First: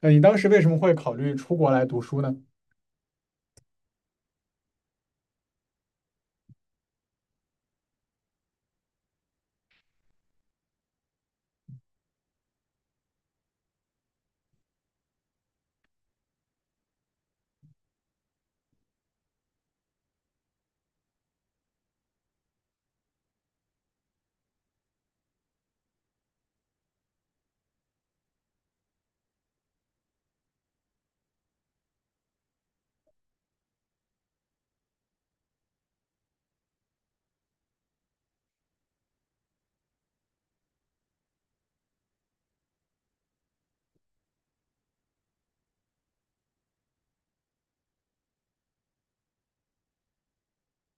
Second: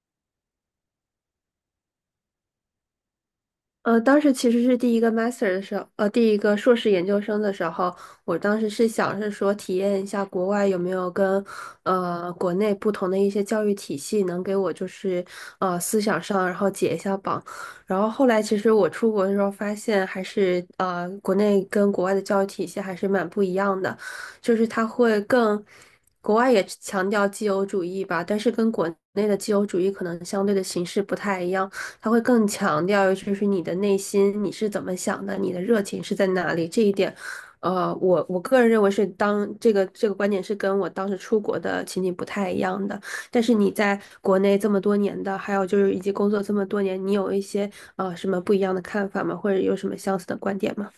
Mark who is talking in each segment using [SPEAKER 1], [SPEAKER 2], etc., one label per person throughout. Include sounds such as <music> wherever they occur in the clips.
[SPEAKER 1] 你当时为什么会考虑出国来读书呢？
[SPEAKER 2] 当时其实是第一个 master 的时候，第一个硕士研究生的时候，我当时是想是说体验一下国外有没有跟国内不同的一些教育体系能给我就是思想上然后解一下绑，然后后来其实我出国的时候发现还是国内跟国外的教育体系还是蛮不一样的，就是它会更。国外也强调自由主义吧，但是跟国内的自由主义可能相对的形式不太一样。他会更强调就是你的内心，你是怎么想的，你的热情是在哪里这一点。我个人认为是当这个观点是跟我当时出国的情景不太一样的。但是你在国内这么多年的，还有就是以及工作这么多年，你有一些什么不一样的看法吗？或者有什么相似的观点吗？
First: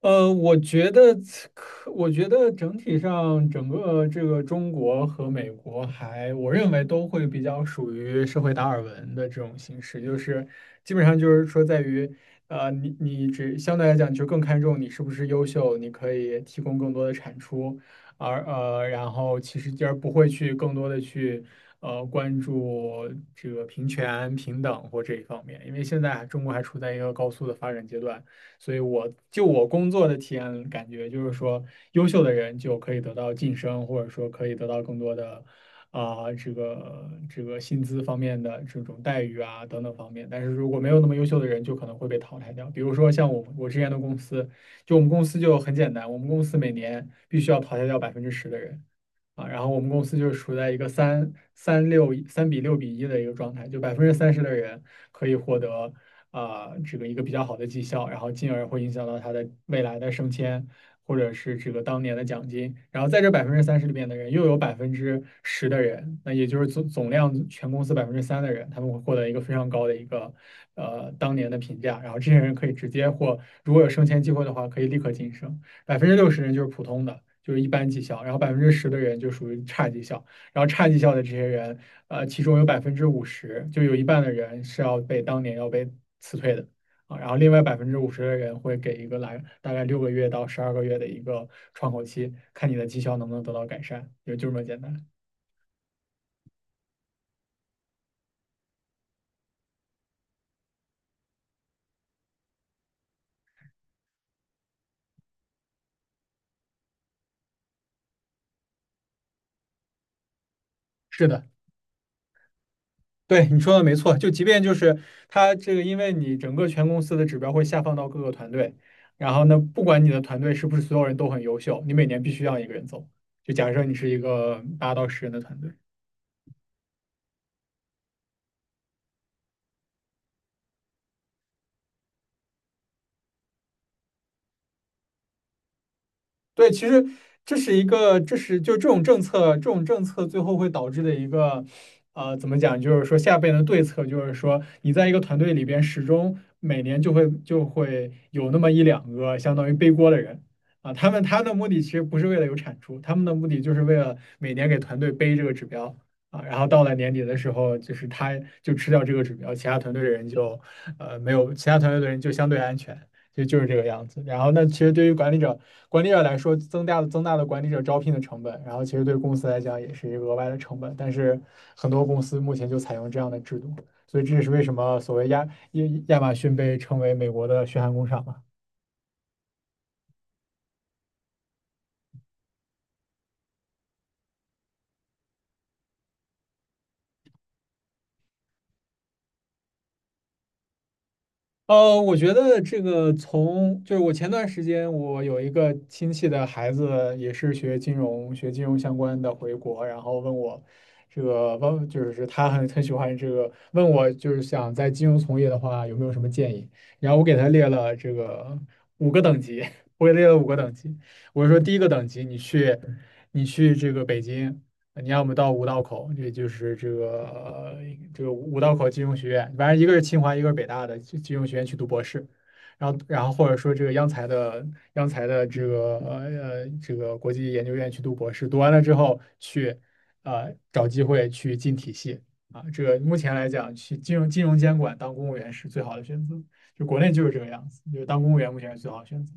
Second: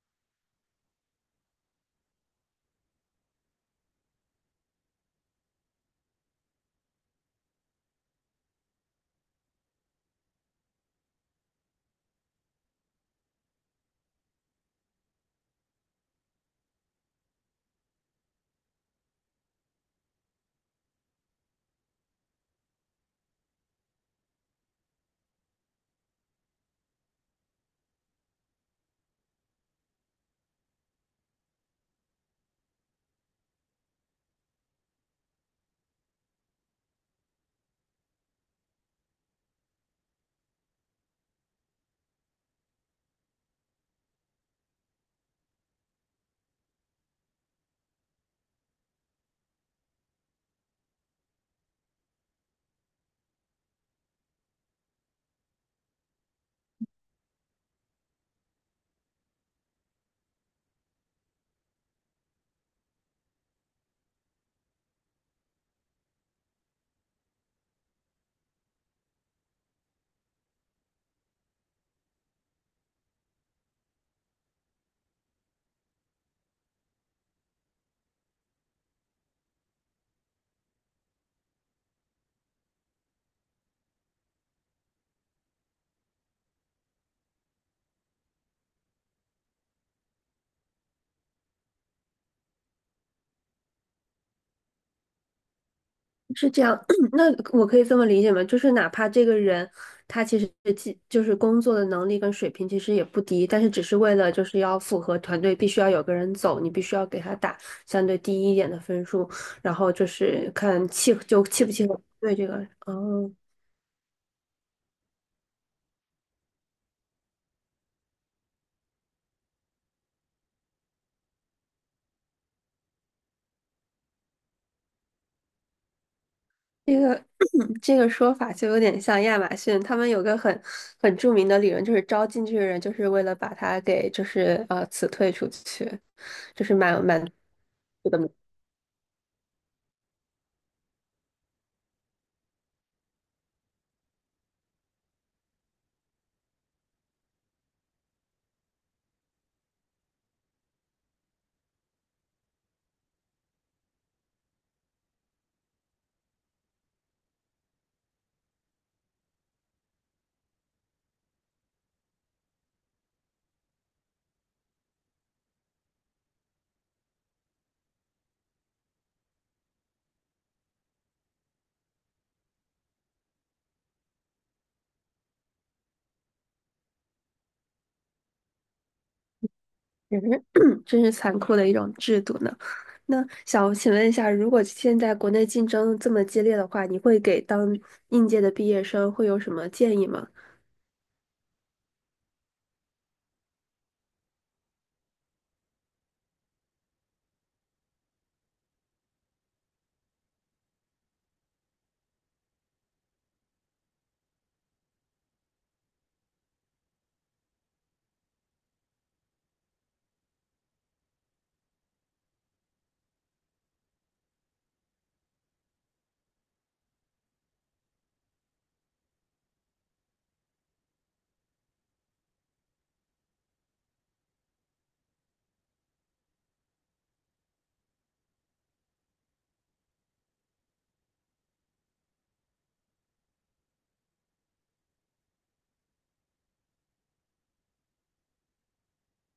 [SPEAKER 1] 呃，我觉得我觉得整体上整个这个中国和美国我认为都会比较属于社会达尔文的这种形式，就是基本上就是说在于，你只相对来讲就更看重你是不是优秀，你可以提供更多的产出，然后其实不会去更多的去关注这个平权、平等或这一方面，因为现在中国还处在一个高速的发展阶段。所以我工作的体验感觉就是说，优秀的人就可以得到晋升，或者说可以得到更多的啊、这个薪资方面的这种待遇啊等等方面。但是如果没有那么优秀的人，就可能会被淘汰掉。比如说像我之前的公司，就我们公司就很简单，我们公司每年必须要淘汰掉百分之十的人。啊，然后我们公司就是处在一个三比六比一的一个状态，就百分之三十的人可以获得啊、这个一个比较好的绩效，然后进而会影响到他的未来的升迁，或者是这个当年的奖金。然后在这百分之三十里面的人，又有百分之十的人，那也就是总量全公司百分之三的人，他们会获得一个非常高的一个当年的评价，然后这些人可以直接或如果有升迁机会的话，可以立刻晋升。60%人就是普通的，就是一般绩效，然后百分之十的人就属于差绩效，然后差绩效的这些人，其中有百分之五十，就有一半的人是要被当年要被辞退的啊，然后另外百分之五十的人会给一个来大概6个月到12个月的一个窗口期，看你的绩效能不能得到改善，也就这么简单。
[SPEAKER 2] 是这样，<clears throat> 那我可以这么理解吗？就是哪怕这个人他其实既就是工作的能力跟水平其实也不低，但是只是为了就是要符合团队，必须要有个人走，你必须要给他打相对低一点的分数，然后就是看契
[SPEAKER 1] 是
[SPEAKER 2] 就
[SPEAKER 1] 的，
[SPEAKER 2] 契不契合对这个人。哦，
[SPEAKER 1] 对，你说的没错，就即便就是它这个，因为你整个全公司的指标会下放到各个团队，然后呢，不管你的团队是不是所有人都很优秀，你每年必须让一个人走。就假设你是一个8到10人的团队，
[SPEAKER 2] 这个 <clears throat> 这个说法就有点像亚马逊，他们有个很著名的理论，就是招进去的人就是为了把他给就是辞退出去，就
[SPEAKER 1] 对，
[SPEAKER 2] 是
[SPEAKER 1] 其
[SPEAKER 2] 蛮
[SPEAKER 1] 实
[SPEAKER 2] 蛮。
[SPEAKER 1] 这是一个，这是就这种政策，这种政策最后会导致的一个，怎么讲？就是说下边的对策，就是说你在一个团队里边，始终每年就会有那么一两个相当于背锅的人啊，他们的目的其实不是为了有产出，他们的目的就是为了每年给团队背这个指标啊，然后到了年底的时候，就是他就吃掉这个指标，其他团队的人就呃没有，其他团队的人就相对安全。就是这个样子。然后，那其实对于管理者来说，增大的管理者招聘的成本，然后其实对公司来讲也是一个额外的成本。但是很多公司目前就采用这样的制度，所以这也是为什么所谓亚马逊被称为美国的血汗工厂嘛。
[SPEAKER 2] 真是 <clears throat> 真是残酷的一种制度呢。那想请问一下，如果现在国内竞争这么激烈的话，你会给当应届的毕业生会有什么建议吗？
[SPEAKER 1] 我觉得这个就是我前段时间我有一个亲戚的孩子也是学金融相关的回国，然后问我这个就是他很喜欢这个问我就是想在金融从业的话有没有什么建议，然后我给他列了这个五个等级，<laughs> 我给列了5个等级，我说第一个等级你去这个北京。呃你要么到五道口，也就是这个这个五道口金融学院，反正一个是清华，一个是北大的金融学院去读博士，然后或者说这个央财的这个这个国际研究院去读博士，读完了之后去找机会去进体系啊，这个目前来讲去金融监管当公务员是最好的选择，就国内就是这个样子，就是当公务员目前是最好的选择，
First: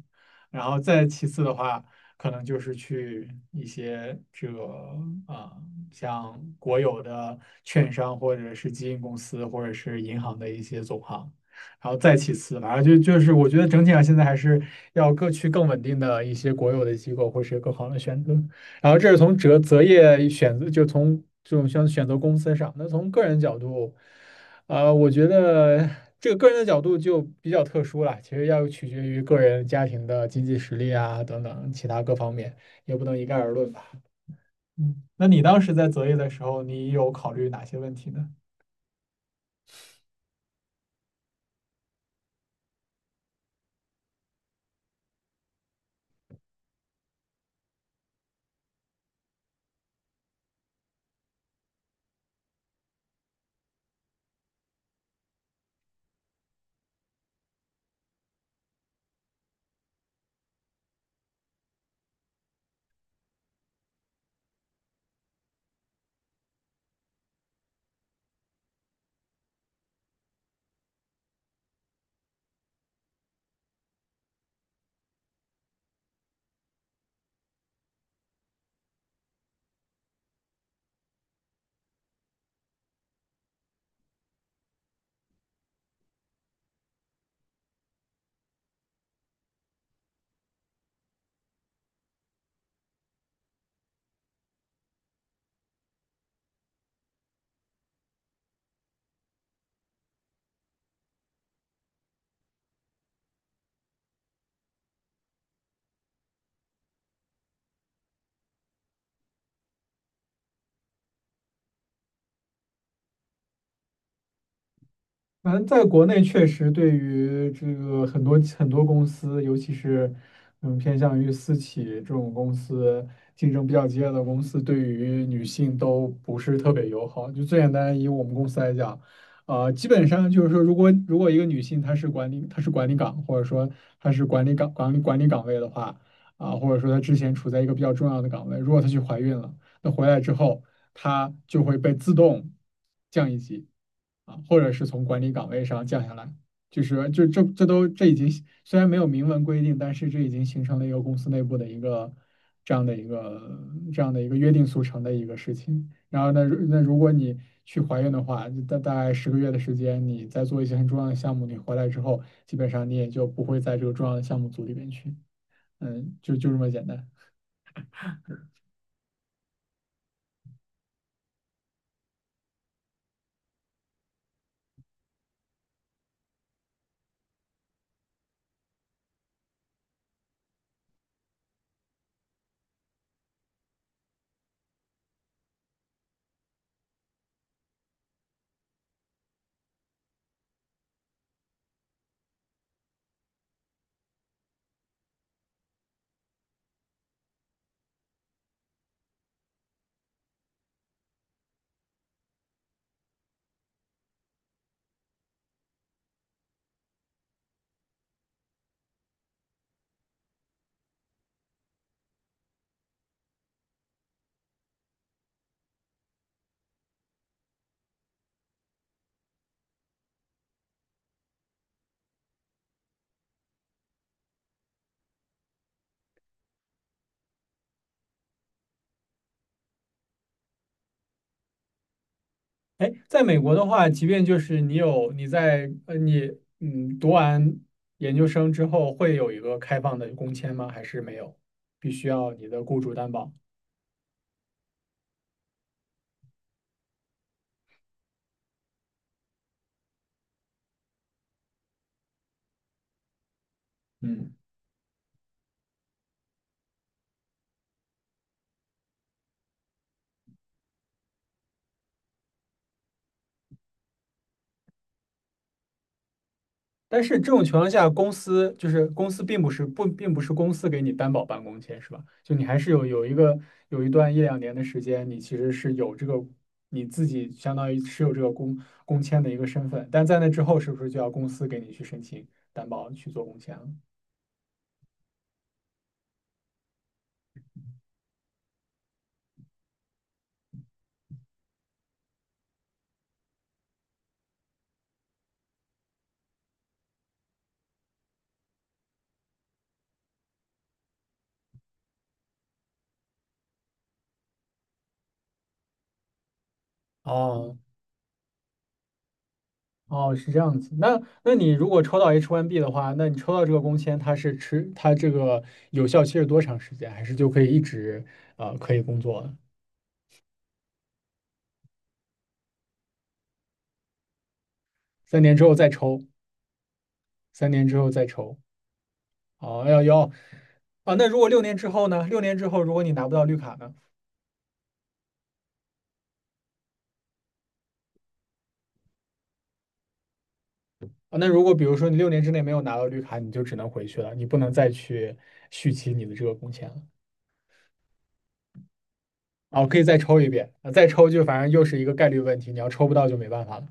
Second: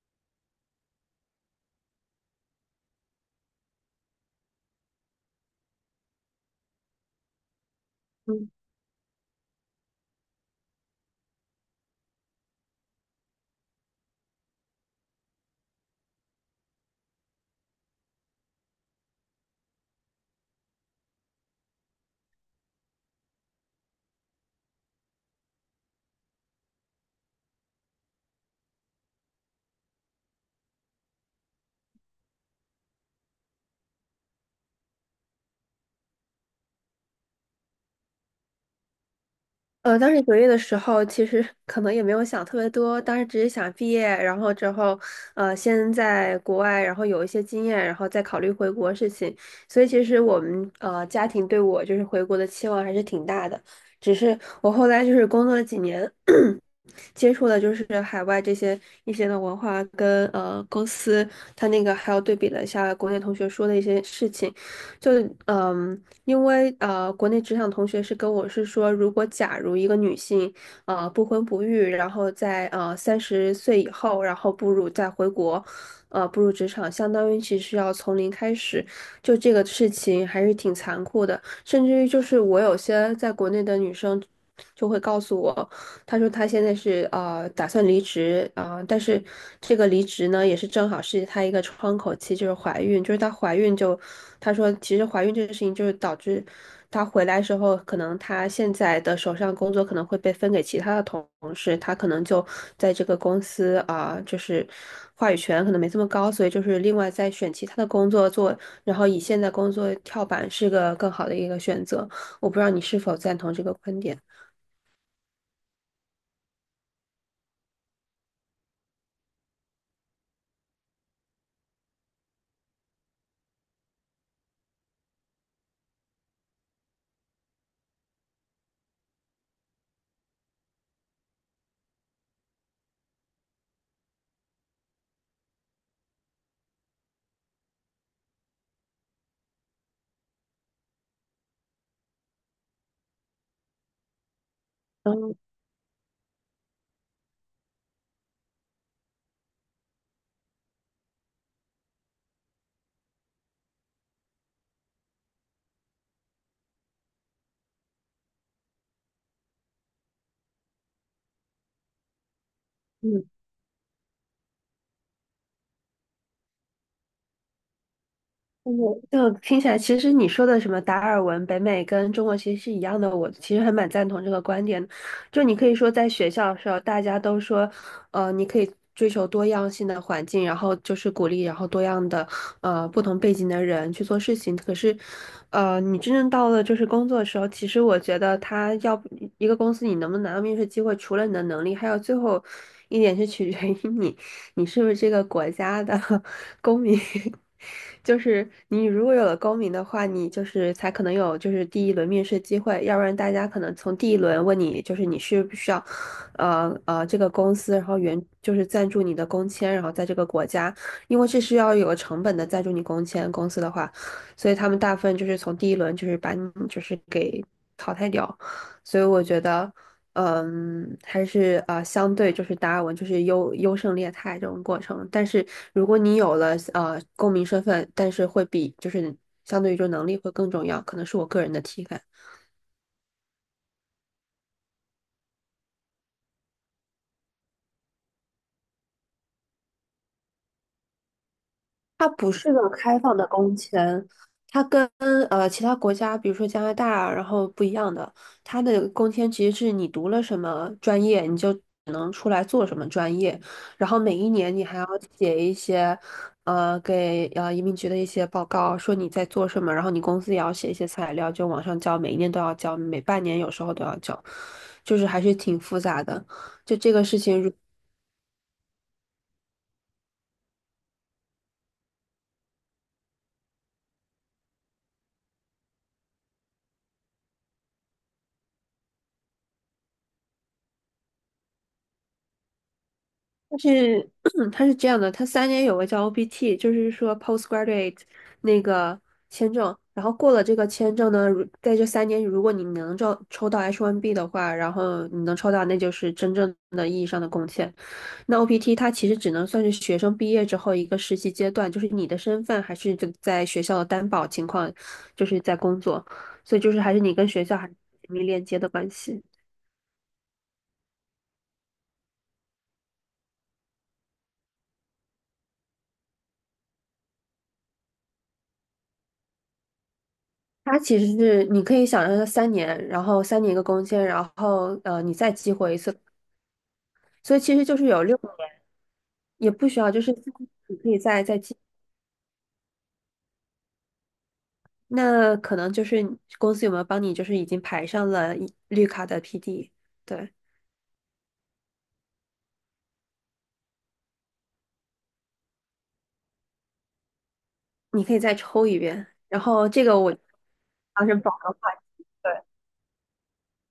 [SPEAKER 1] 然后再其次的话。可能就是去一些这个啊、像国有的券商或
[SPEAKER 2] 嗯。
[SPEAKER 1] 者是基金公司或者是银行的一些总行，然后再其次，反正就是我觉得整体上现在还是要各去更稳定的一些国有的机构或是更好的选择。然后这是从择业选择，就从这种像选择公司上，那从个人角度。我觉得这个个人的角度就比较特殊了，其实要取决于个人家庭的经济实力啊等等其他各方面，也不能一概而论吧。嗯，那你当时在择业的时候，你有考虑哪些问题呢？
[SPEAKER 2] 当时就业的时候，其实 <laughs> 可能也没有想特别多，当时只是想毕业，然后之后，先在国外，然后有一些经验，然后再考虑回国事情。所以其实我们家庭对我就是回国的期望还是挺大的，只是我后来就是工作了几年。<clears throat> 接触的就是海外这些一些的文化跟公司，他那个还有对比了一下国内同学说的一些事情，就嗯，因为国内职场同学是跟我是说，如果假如一个女性不婚不育，然后在30岁以后，然后步入再回国。步入职场，相当于其实要从零开始，就这个事情还是挺残酷的。甚至于就是我有些在国内的女生就会告诉我。他说他现在是打算离职啊、但是这个离职呢也是正好是他一个窗口期，就是怀孕，就是她怀孕就，他说其实怀孕这个事情就是导致她回来时候，可能她现在的手上工作可能会被分给其他的同事，她可能就在这个公司啊、就是话语权可能没这么高，所以就是另外再选其他的工作做，然后以现在工作跳板是个更好的一个选择。我不知道你是否赞同这个观点。
[SPEAKER 1] 反正在国内确实对于这个很多很多公司，尤其是偏向于私企这种公司，竞争比较激烈的公司，对于女性都不是特别友好。就最简单以我们公司来讲，基本上就是说，如果一个女性她是管理岗，或者说她是管理岗位的话，啊、或者说她之前处在一个比较重要的岗位，如果她去怀孕了。那回来之后，他就会被自动降一级啊，或者是从管理岗位上降下来。就是就这这都这已经虽然没有明文规定，但是这已经形成了一个公司内部的一个这样的一个这样的一个约定俗成的一个事情。然后呢，如果你去怀孕的话，大概10个月的时间，你在做一些很重要的项目，你回来之后，基本上你也
[SPEAKER 2] 嗯。
[SPEAKER 1] 就不会在这个重要的项目组里边去，嗯，就这么简单。
[SPEAKER 2] 我就听起来，其实你说的什么达尔文、北美跟中国其实是一样的，我其实还蛮赞同这个观点的就你可以说，在学校的时候，大家都说，你可以追求多样性的环境，然后就是鼓励，然后多样的，不同背景的人去做事情。可是，你真正到了就是工作的时候，其实我觉得他要不一个公司你能不能拿到面试机会，除了你的能力，还有最后一点是取决于你。你是不是这个国家的 <laughs> 公民？<laughs> 就是你如果有了公民的话，你就是才可能有就是第一轮面试机会，要不然大家可能从第一轮问你就是你需不需要，这个公司，然后原就是赞助你的工签，然后在这个国家，因为这是要有成本的赞助你工签公司的话，所以他们大部分就是从第一轮就是把你就是给淘汰掉，所以我觉得。嗯，还是相对就是达尔文就是优胜劣汰这种过程。但是如果你有了公民身份，但是会比就是相对于说能力会更重要，可能是我个人的体感。
[SPEAKER 1] 哎，在美国的话，即便就是你有你在呃你嗯读完研究生之后，会有一个开放的工签吗？还是没有？必须
[SPEAKER 2] 它不
[SPEAKER 1] 要你
[SPEAKER 2] 是
[SPEAKER 1] 的
[SPEAKER 2] 个
[SPEAKER 1] 雇主
[SPEAKER 2] 开
[SPEAKER 1] 担
[SPEAKER 2] 放的
[SPEAKER 1] 保。
[SPEAKER 2] 工签，它跟其他国家，比如说加拿大，然后不一样的。它的工签其实是你读了什么专业，你就只能出来做什么专业，然后每一
[SPEAKER 1] 嗯，
[SPEAKER 2] 年你还要写一些给移民局的一些报告，说你在做什么，然后你公司也要写一些材料，就往上交，每一年都要交，每半年有时候都要交，就是还是挺复杂的。就这
[SPEAKER 1] 但
[SPEAKER 2] 个
[SPEAKER 1] 是
[SPEAKER 2] 事
[SPEAKER 1] 这种
[SPEAKER 2] 情，
[SPEAKER 1] 情
[SPEAKER 2] 如
[SPEAKER 1] 况下，公司并不是公司给你担保办公签是吧？就你还是有一个有一段1到2年的时间，你其实是有这个你自己相当于持有这个工签的一个身份，但在那之后，是不是就要公司给你去申请担保去做工签
[SPEAKER 2] 但
[SPEAKER 1] 了？
[SPEAKER 2] 是 <clears throat> 它是这样的，它三年有个叫 OPT,就是说 postgraduate 那个签证，然后过了这个签证呢，如在这三年，如果你能抽到 H1B 的话，然后你能抽到，那就是真正的意义上的贡献。那 OPT 它其实只能算是学生毕业之后一个实习阶段，就是你的身份还是就在学校的担保情况，就是在工作，所以就是还是你跟学
[SPEAKER 1] 哦，
[SPEAKER 2] 校还是紧密链接的关系。
[SPEAKER 1] 哦，是这样子。那你如果抽到 H1B 的话，那你抽到这个工签，它是持它这个有效期是多长时间？还是就可以一直可以工作了
[SPEAKER 2] 它其实是你可以想象它三年，然后3年一个工签，然后你
[SPEAKER 1] 三
[SPEAKER 2] 再
[SPEAKER 1] 年之
[SPEAKER 2] 激
[SPEAKER 1] 后再
[SPEAKER 2] 活一次，
[SPEAKER 1] 抽，
[SPEAKER 2] 所以
[SPEAKER 1] 三
[SPEAKER 2] 其实
[SPEAKER 1] 年之
[SPEAKER 2] 就是
[SPEAKER 1] 后
[SPEAKER 2] 有
[SPEAKER 1] 再
[SPEAKER 2] 6年，
[SPEAKER 1] 抽。
[SPEAKER 2] 也
[SPEAKER 1] 哦，
[SPEAKER 2] 不需
[SPEAKER 1] 要
[SPEAKER 2] 要，
[SPEAKER 1] 要
[SPEAKER 2] 就是你可
[SPEAKER 1] 啊。
[SPEAKER 2] 以
[SPEAKER 1] 那如
[SPEAKER 2] 再
[SPEAKER 1] 果
[SPEAKER 2] 再
[SPEAKER 1] 六年
[SPEAKER 2] 激。
[SPEAKER 1] 之后呢？六年之后如果你拿不到绿卡呢？
[SPEAKER 2] 那可能就是公司有没有帮你，就是已经排上了一绿卡的 PD,对，
[SPEAKER 1] 啊，那如果比如说你6年之内没有拿到绿卡，你就只能回去了，你不能再去续期你的这个工签了。
[SPEAKER 2] 你可以再抽一遍。然
[SPEAKER 1] 哦，
[SPEAKER 2] 后
[SPEAKER 1] 可以
[SPEAKER 2] 这
[SPEAKER 1] 再
[SPEAKER 2] 个我
[SPEAKER 1] 抽一遍，啊，再
[SPEAKER 2] 当
[SPEAKER 1] 抽
[SPEAKER 2] 时
[SPEAKER 1] 就
[SPEAKER 2] 保
[SPEAKER 1] 反
[SPEAKER 2] 的
[SPEAKER 1] 正又
[SPEAKER 2] 话
[SPEAKER 1] 是一个
[SPEAKER 2] 题，
[SPEAKER 1] 概率问
[SPEAKER 2] 对
[SPEAKER 1] 题，你要抽不到就没办法了。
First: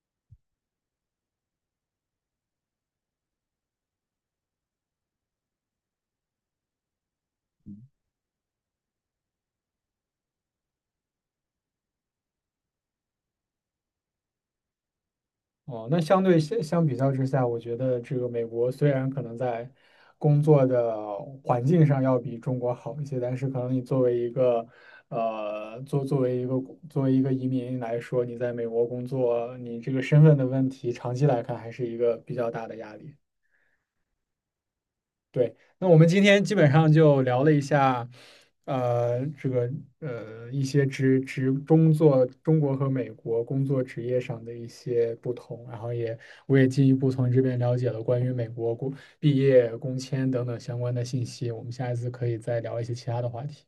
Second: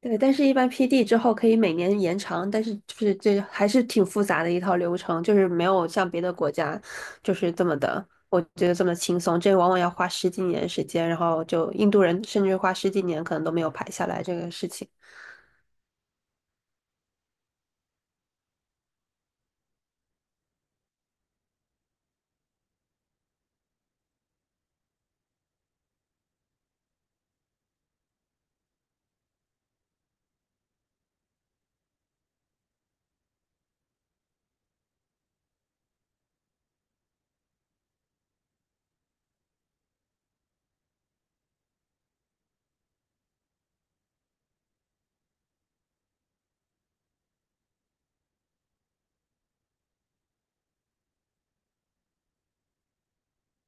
[SPEAKER 2] 对，但是一般 PD 之后可以每年延长，但是就是这还是挺复杂的一套流程，就是没有像别的国家就是这么的，我觉得这么轻松，这往往要花十几年时间，然后就印度人甚至花十几年可能都没有排下来这个事情。
[SPEAKER 1] 哦，那相对相相比较之下，我觉得这个美国虽然可能在工作的环境上要比中国好一些，但是可能你作为一个呃，作作为一个作为一个移民来说，你在美国工作，你这个身份的问题，长期来看还是一个比较大的压力。对，那我们今天基本上就聊了一下，呃，这个一些工作中国和美国工作职业上的一些不同，然后我也进一步从这边了解了关于美国毕业工签等等相关的信息，我们下一次可以再聊一些其他的话题。